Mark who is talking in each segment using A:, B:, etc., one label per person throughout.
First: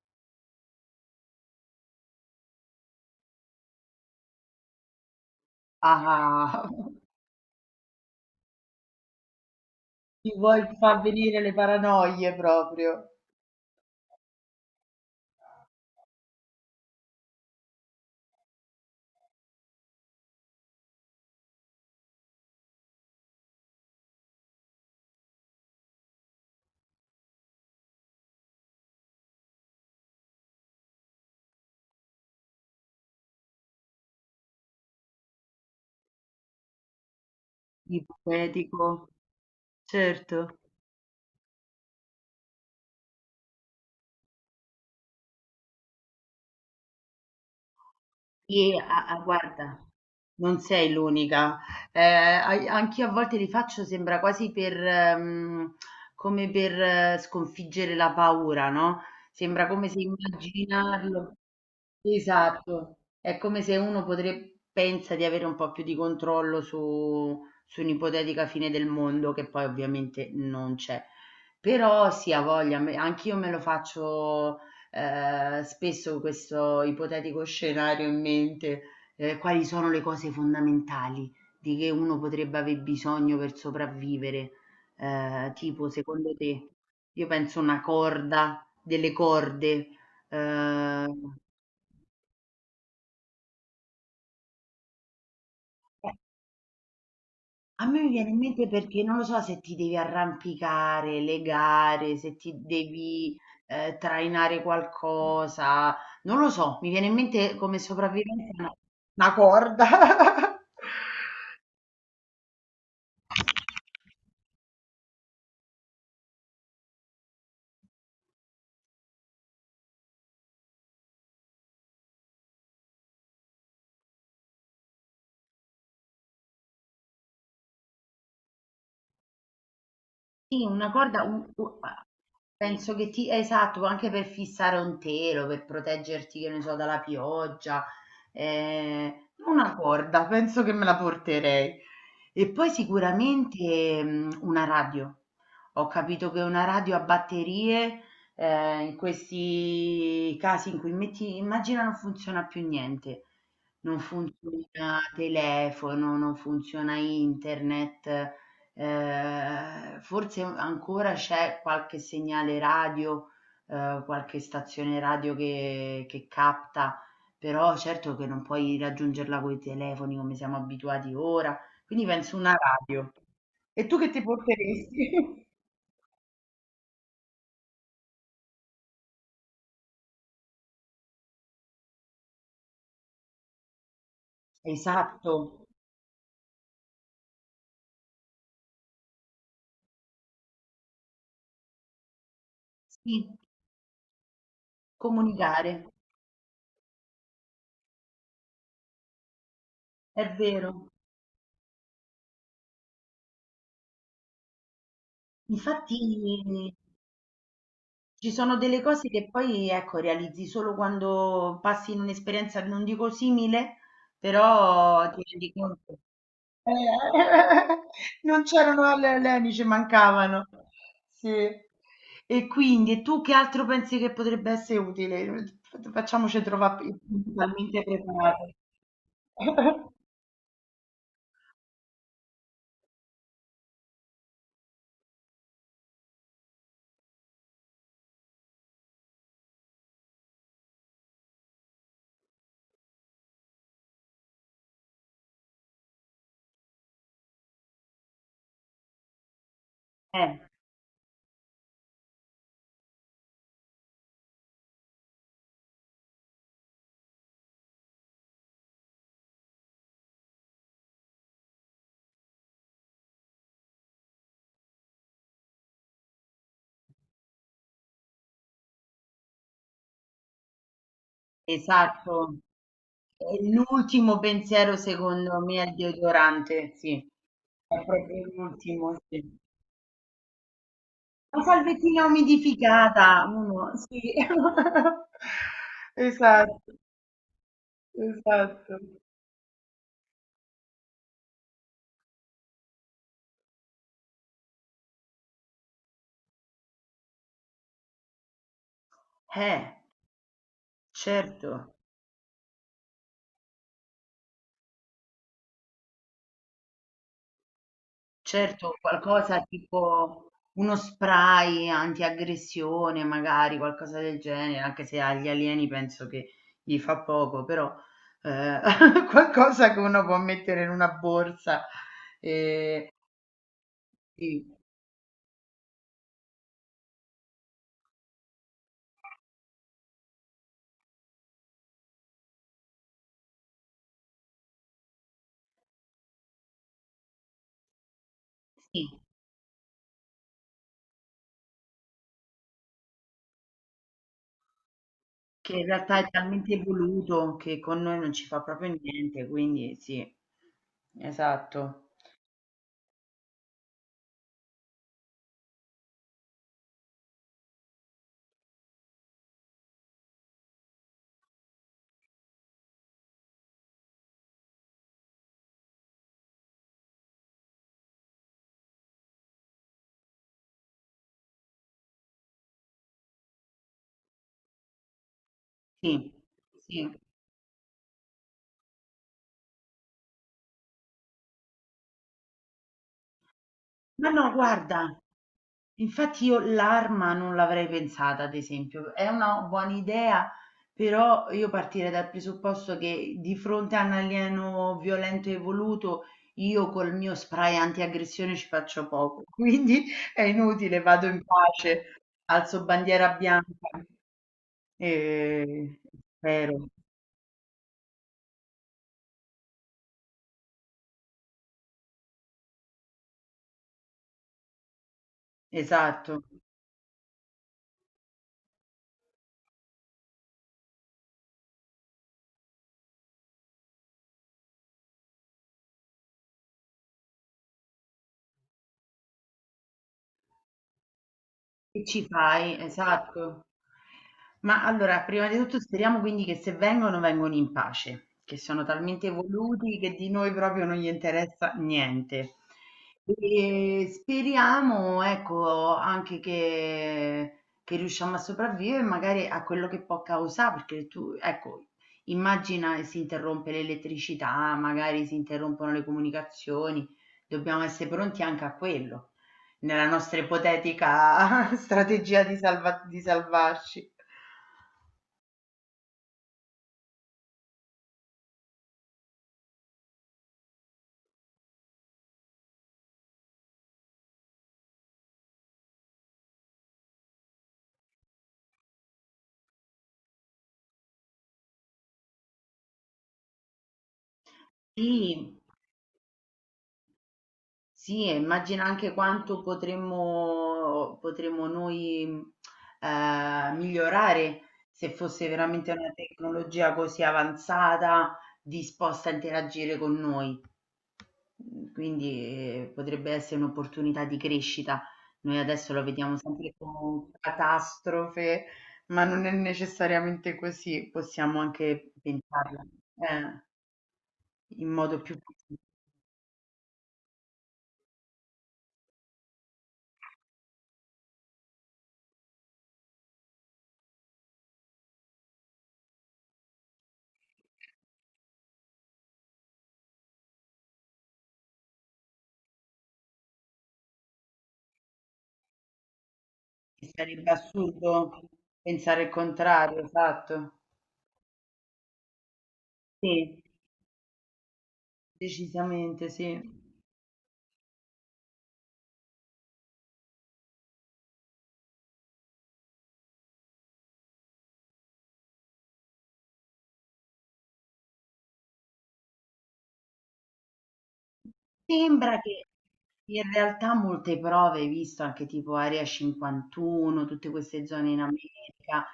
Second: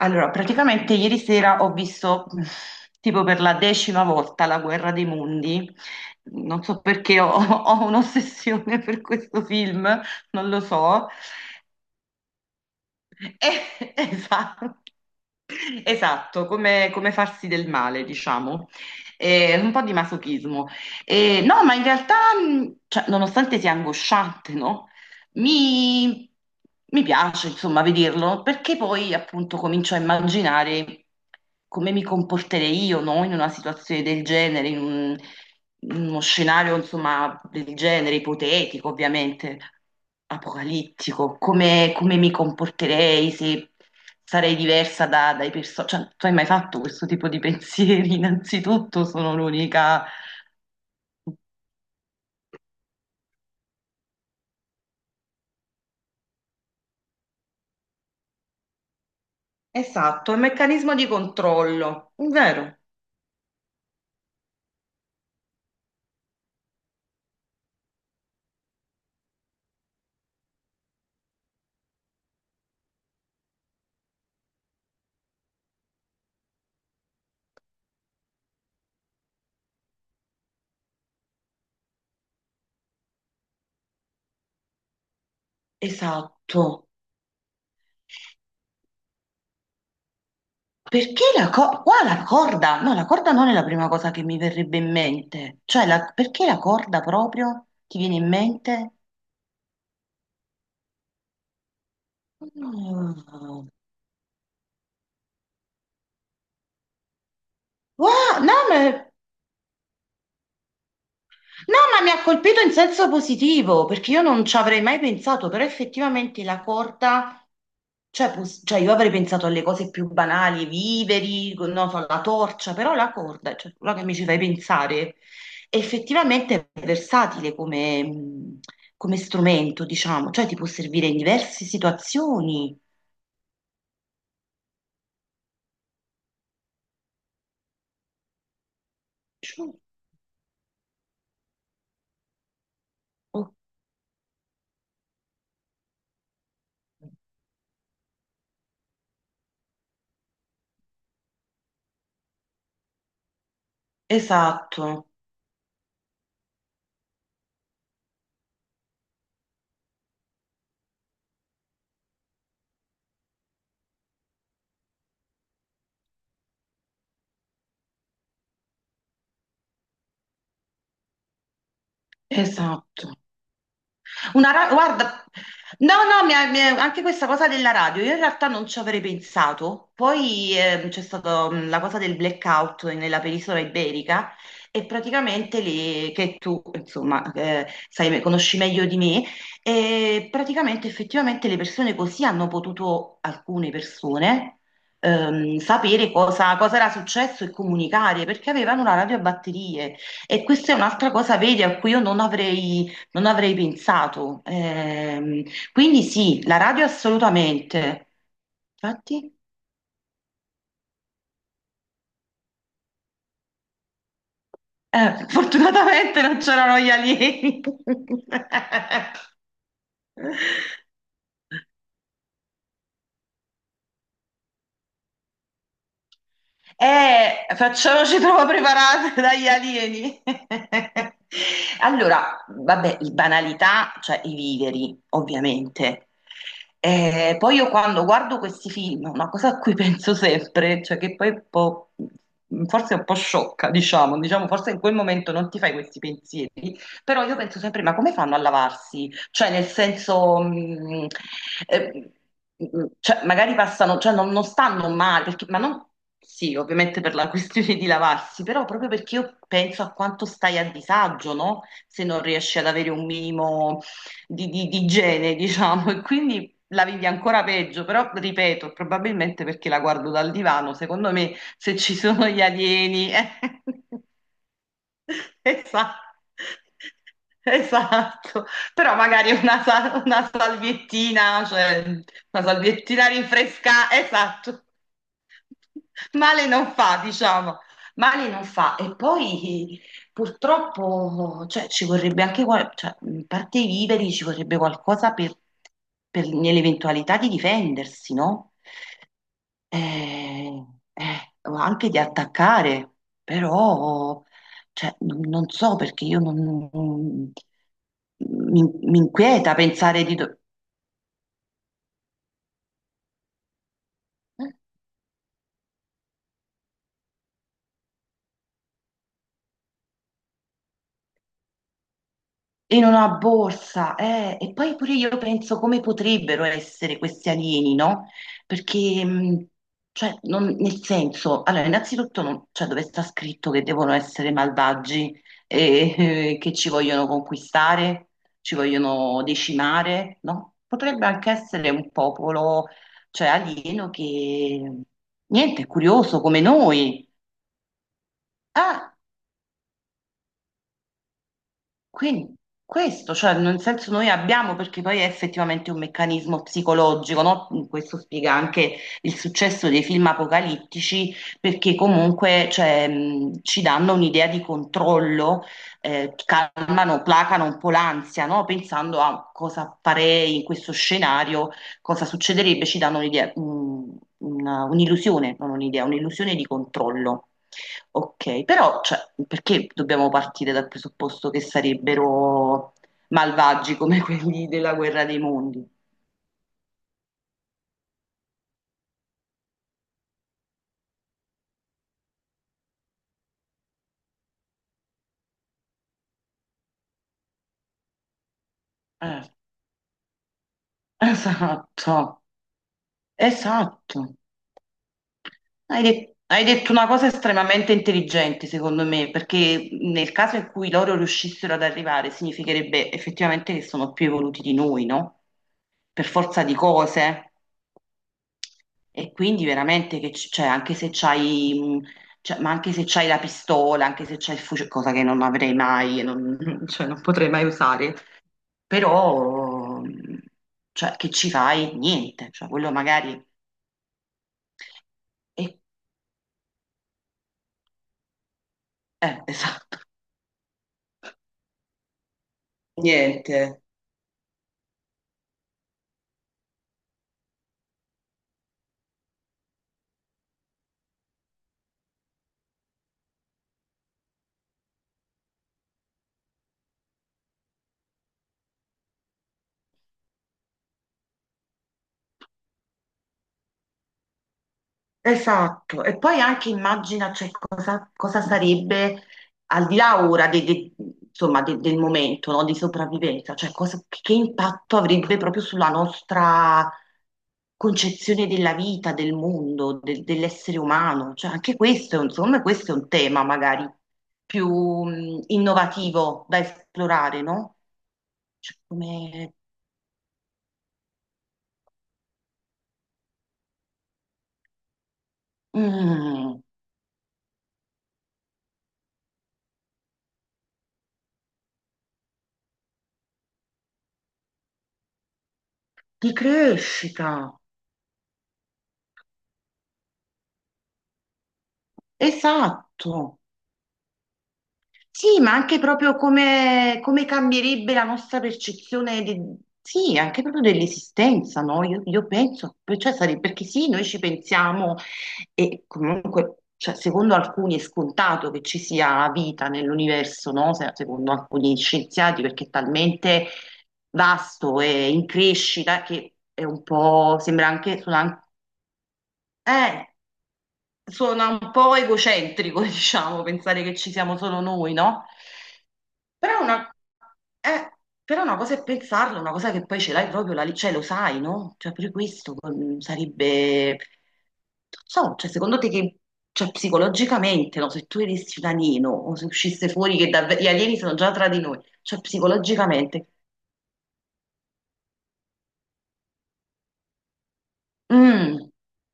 A: Allora, praticamente ieri sera ho visto tipo per la decima volta La Guerra dei Mondi. Non
B: Ah,
A: so perché ho un'ossessione per questo film,
B: ti
A: non lo
B: vuoi far
A: so.
B: venire le paranoie proprio.
A: Esatto, esatto, come, come farsi del male, diciamo. Un po' di masochismo. No, ma in realtà, cioè, nonostante sia angosciante, no? Mi, mi piace, insomma, vederlo, perché poi appunto comincio a immaginare come mi comporterei io, no, in una situazione del genere, in uno scenario, insomma, del genere,
B: Ipotetico,
A: ipotetico, ovviamente,
B: certo.
A: apocalittico, come, come mi comporterei se sarei diversa dai personaggi. Cioè, tu hai mai fatto questo tipo di pensieri?
B: Sì, a
A: Innanzitutto
B: a
A: sono
B: guarda,
A: l'unica.
B: non sei l'unica. Anch'io a volte li faccio, sembra quasi per, come per sconfiggere la paura, no? Sembra come se
A: Esatto, è un meccanismo di
B: immaginarlo.
A: controllo, vero?
B: Esatto, è come se uno potrebbe, pensa di avere un po' più di controllo su un'ipotetica fine del mondo, che poi ovviamente non c'è. Però sì, ha voglia, anch'io me lo faccio spesso questo ipotetico scenario in mente, quali sono le cose fondamentali di che uno potrebbe aver bisogno per sopravvivere. Tipo secondo te,
A: Esatto.
B: io penso una corda, delle corde,
A: Perché
B: ehm
A: la corda? Qua la corda? No, la corda non è la prima cosa che mi verrebbe in mente. Cioè, perché la corda proprio
B: A
A: ti
B: me mi
A: viene in
B: viene in mente
A: mente?
B: perché non lo so se ti devi arrampicare, legare, se ti devi
A: Mm.
B: trainare qualcosa, non lo so, mi viene in mente come
A: Wow, no,
B: sopravvivenza
A: ma
B: una corda.
A: no, ma mi ha colpito in senso positivo, perché io non ci avrei mai pensato, però effettivamente la corda, cioè, cioè, io avrei pensato alle cose più banali, i viveri, non so, la torcia, però la corda, cioè, quello che mi ci fai pensare, effettivamente è versatile come, come strumento, diciamo, cioè ti
B: Sì,
A: può
B: una
A: servire in
B: corda un
A: diverse
B: u a
A: situazioni.
B: penso che ti esatto, anche per fissare un telo, per proteggerti, che ne so, dalla pioggia, ehm,
A: Cioè,
B: una corda, penso che me la porterei. E poi
A: oh,
B: sicuramente, mhmm, una radio. Ho capito che una radio a batterie, in questi casi in cui metti immagina non funziona più niente, non
A: esatto,
B: funziona telefono, non funziona internet. Forse ancora c'è qualche segnale radio, qualche stazione radio che capta, però certo che non puoi raggiungerla coi telefoni come siamo abituati ora, quindi penso una radio.
A: esatto.
B: E tu che ti porteresti?
A: Guarda, no, no, anche questa cosa della radio, io in realtà non ci avrei pensato. Poi c'è stata la cosa del blackout nella penisola iberica e
B: Esatto,
A: praticamente che tu, insomma, sai, conosci meglio di me, e praticamente effettivamente le persone così hanno potuto,
B: sì,
A: alcune persone,
B: comunicare,
A: sapere cosa, cosa era successo e comunicare perché avevano una radio a batterie.
B: è
A: E questa è
B: vero.
A: un'altra cosa, vedi, a cui io non avrei pensato.
B: Infatti.
A: Quindi sì, la radio assolutamente.
B: Ci sono delle cose che
A: Infatti,
B: poi, ecco, realizzi solo quando passi in un'esperienza, non dico simile, però ti rendi conto.
A: fortunatamente non c'erano gli
B: Eh,
A: alieni.
B: non c'erano le leni, ci mancavano. Sì. E quindi, e tu che altro pensi che potrebbe essere utile? Facciamoci trovare totalmente
A: Facciamoci troppo
B: preparati.
A: preparate dagli alieni. Allora, vabbè, banalità, cioè i viveri, ovviamente. Poi io quando guardo questi film, una cosa a cui penso sempre, cioè che poi è un po', forse è un po' sciocca, diciamo, forse in quel momento non ti fai questi pensieri, però io penso sempre, ma come fanno a lavarsi? Cioè, nel
B: Eh.
A: senso, eh, cioè, magari passano, non stanno male, perché- ma non, sì, ovviamente per la questione di lavarsi, però proprio perché io penso a quanto stai a disagio, no? Se non riesci ad avere un minimo di igiene, diciamo, e quindi... La vivi ancora peggio, però ripeto, probabilmente perché la guardo dal divano, secondo me se ci sono
B: Esatto.
A: gli alieni. eh.
B: E l'ultimo pensiero secondo me è il
A: Esatto.
B: deodorante, sì. È proprio
A: Esatto, però
B: l'ultimo,
A: magari
B: sì.
A: una, una
B: La
A: salviettina, cioè
B: salviettina
A: una salviettina
B: umidificata, uno,
A: rinfresca,
B: sì.
A: esatto, male
B: Esatto,
A: non fa, diciamo, male non fa.
B: esatto.
A: E poi purtroppo, cioè, ci vorrebbe anche, cioè, in parte i viveri ci vorrebbe qualcosa per, nell'eventualità di difendersi, no?
B: Eh,
A: eh, o
B: certo.
A: anche di attaccare, però cioè, non so perché io non- mi,
B: Certo,
A: mi
B: qualcosa
A: inquieta pensare di...
B: tipo uno spray antiaggressione, magari qualcosa del genere, anche se agli alieni penso che gli fa poco, però eh, qualcosa che uno può mettere in una borsa.
A: in
B: eh,
A: una borsa, eh.
B: sì,
A: E poi pure io penso come potrebbero essere questi alieni, no? Perché, cioè, nel senso, allora, innanzitutto, cioè, dove sta scritto che devono essere malvagi e che ci vogliono conquistare, ci
B: sì,
A: vogliono decimare, no? Potrebbe anche essere un popolo, cioè, alieno che,
B: che
A: niente,
B: in
A: è
B: realtà è
A: curioso come
B: talmente
A: noi.
B: evoluto che con noi non ci fa proprio
A: Ah!
B: niente, quindi sì, esatto.
A: Quindi questo, cioè nel senso noi abbiamo, perché poi è effettivamente un meccanismo psicologico, no? Questo spiega anche il successo dei film apocalittici, perché comunque cioè, ci danno un'idea di controllo, calmano, placano un po' l'ansia, no? Pensando a cosa farei in questo scenario, cosa succederebbe, ci danno un'idea, un'illusione, non un'idea,
B: Sì,
A: un'illusione di
B: sì.
A: controllo. Ok, però cioè, perché dobbiamo partire dal presupposto che sarebbero malvagi come
B: Ma no,
A: quelli della
B: guarda.
A: guerra dei mondi?
B: Infatti io l'arma non l'avrei pensata, ad esempio. È una buona idea, però io partirei dal presupposto che di fronte a un alieno violento e voluto, io col mio spray antiaggressione ci faccio
A: Eh,
B: poco. Quindi è inutile, vado in
A: esatto,
B: pace, alzo bandiera bianca
A: esatto.
B: e
A: Hai, hai
B: spero.
A: detto una cosa estremamente intelligente, secondo me, perché nel caso in cui loro riuscissero ad arrivare, significherebbe effettivamente che sono più evoluti di noi, no? Per
B: Esatto.
A: forza di cose. E quindi veramente che cioè, anche se c'hai, mh, cioè, ma anche se c'hai la pistola, anche se c'hai il fucile, cosa che non avrei mai, e non, cioè, non potrei mai usare, però, cioè, che ci fai?
B: Che ci
A: Niente, cioè,
B: fai?
A: quello magari...
B: Esatto. Ma allora, prima di
A: E,
B: tutto speriamo quindi che se vengono, vengono in pace, che sono talmente evoluti
A: esatto,
B: che di noi proprio non gli interessa niente.
A: niente.
B: E speriamo, ecco, anche che riusciamo a sopravvivere magari a quello che può causare, perché tu, ecco, immagina che si interrompe l'elettricità, magari si interrompono le comunicazioni, dobbiamo essere pronti anche a quello. Nella nostra ipotetica strategia di di salvarci.
A: Esatto, e poi anche immagina cioè, cosa, cosa sarebbe al di là ora insomma, del momento no, di sopravvivenza, cioè che impatto avrebbe proprio sulla nostra concezione della vita, del mondo, dell'essere umano. Cioè, anche questo, insomma, questo è un tema magari più
B: Sì,
A: innovativo da esplorare, no?
B: sì, e
A: Cioè,
B: immagina anche
A: come...
B: quanto potremmo, potremmo noi migliorare se fosse veramente una
A: mm,
B: tecnologia così avanzata, disposta a interagire con noi. Mhmm, quindi, potrebbe essere un'opportunità di crescita. Noi adesso lo
A: di
B: vediamo sempre con
A: crescita,
B: catastrofe, ma non è necessariamente così, possiamo anche pensarla
A: esatto.
B: eh, in modo più
A: Sì, ma anche proprio come, come cambierebbe la nostra percezione sì, anche proprio dell'esistenza, no? Io penso, cioè, perché sì, noi ci pensiamo e comunque, cioè, secondo alcuni è scontato che ci sia vita nell'universo, no? Secondo alcuni scienziati, perché è talmente vasto e in crescita che è un
B: che
A: po',
B: sarebbe
A: sembra anche, suona,
B: assurdo pensare il contrario,
A: eh,
B: esatto.
A: suona un po' egocentrico, diciamo,
B: Sì,
A: pensare che ci siamo solo noi, no?
B: decisamente sì.
A: Però una, eh, però una cosa è pensarlo, una cosa che poi ce l'hai proprio, la, cioè lo sai, no? Cioè pure questo mm, sarebbe... Non so, cioè secondo te che... Cioè psicologicamente, no? Se tu eressi un alieno o se uscisse fuori che davvero gli alieni sono già tra di noi, cioè
B: Sembra che
A: psicologicamente...
B: in realtà molte prove, hai visto anche tipo Area 51, tutte queste zone in
A: Mm,
B: America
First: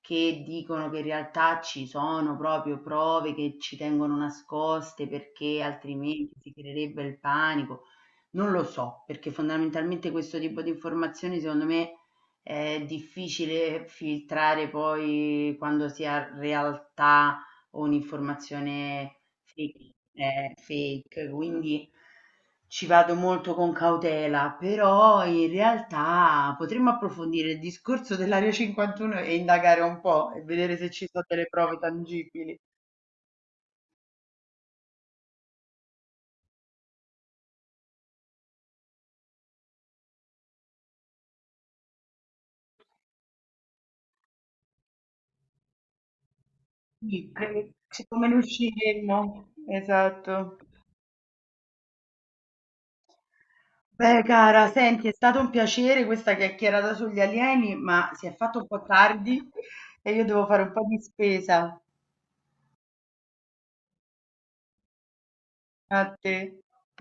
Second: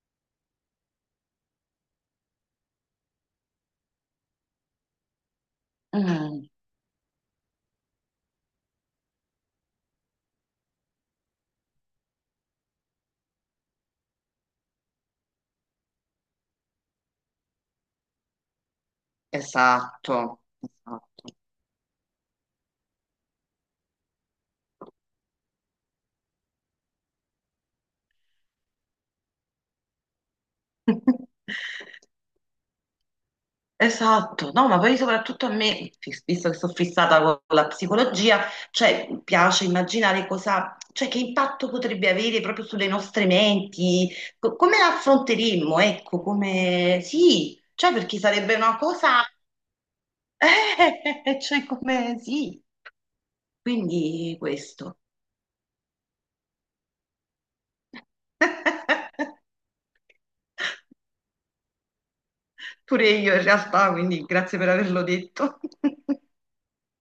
B: che dicono che in realtà ci sono proprio prove che ci tengono nascoste perché altrimenti
A: mm,
B: si creerebbe il panico. Non lo so, perché fondamentalmente questo tipo di informazioni secondo me è difficile filtrare poi quando si ha realtà o un'informazione fake,
A: esatto,
B: eh,
A: esatto.
B: fake, quindi ci vado molto con cautela, però in realtà potremmo approfondire il discorso dell'Area 51 e indagare un po' e vedere se ci sono delle prove tangibili.
A: Esatto, no, ma poi soprattutto a me, visto che sono fissata con la psicologia, cioè mi piace immaginare cosa, cioè che impatto potrebbe avere proprio sulle nostre menti, come la affronteremmo, ecco, come
B: Sì,
A: sì, cioè
B: se
A: perché
B: come ne
A: sarebbe una cosa,
B: usciremmo? Esatto.
A: cioè come sì,
B: Beh,
A: quindi
B: cara,
A: questo.
B: senti, è stato un piacere questa chiacchierata sugli alieni, ma si è fatto un po' tardi e io devo fare un po' di spesa.
A: Pure io in realtà, quindi grazie per averlo detto.
B: A te.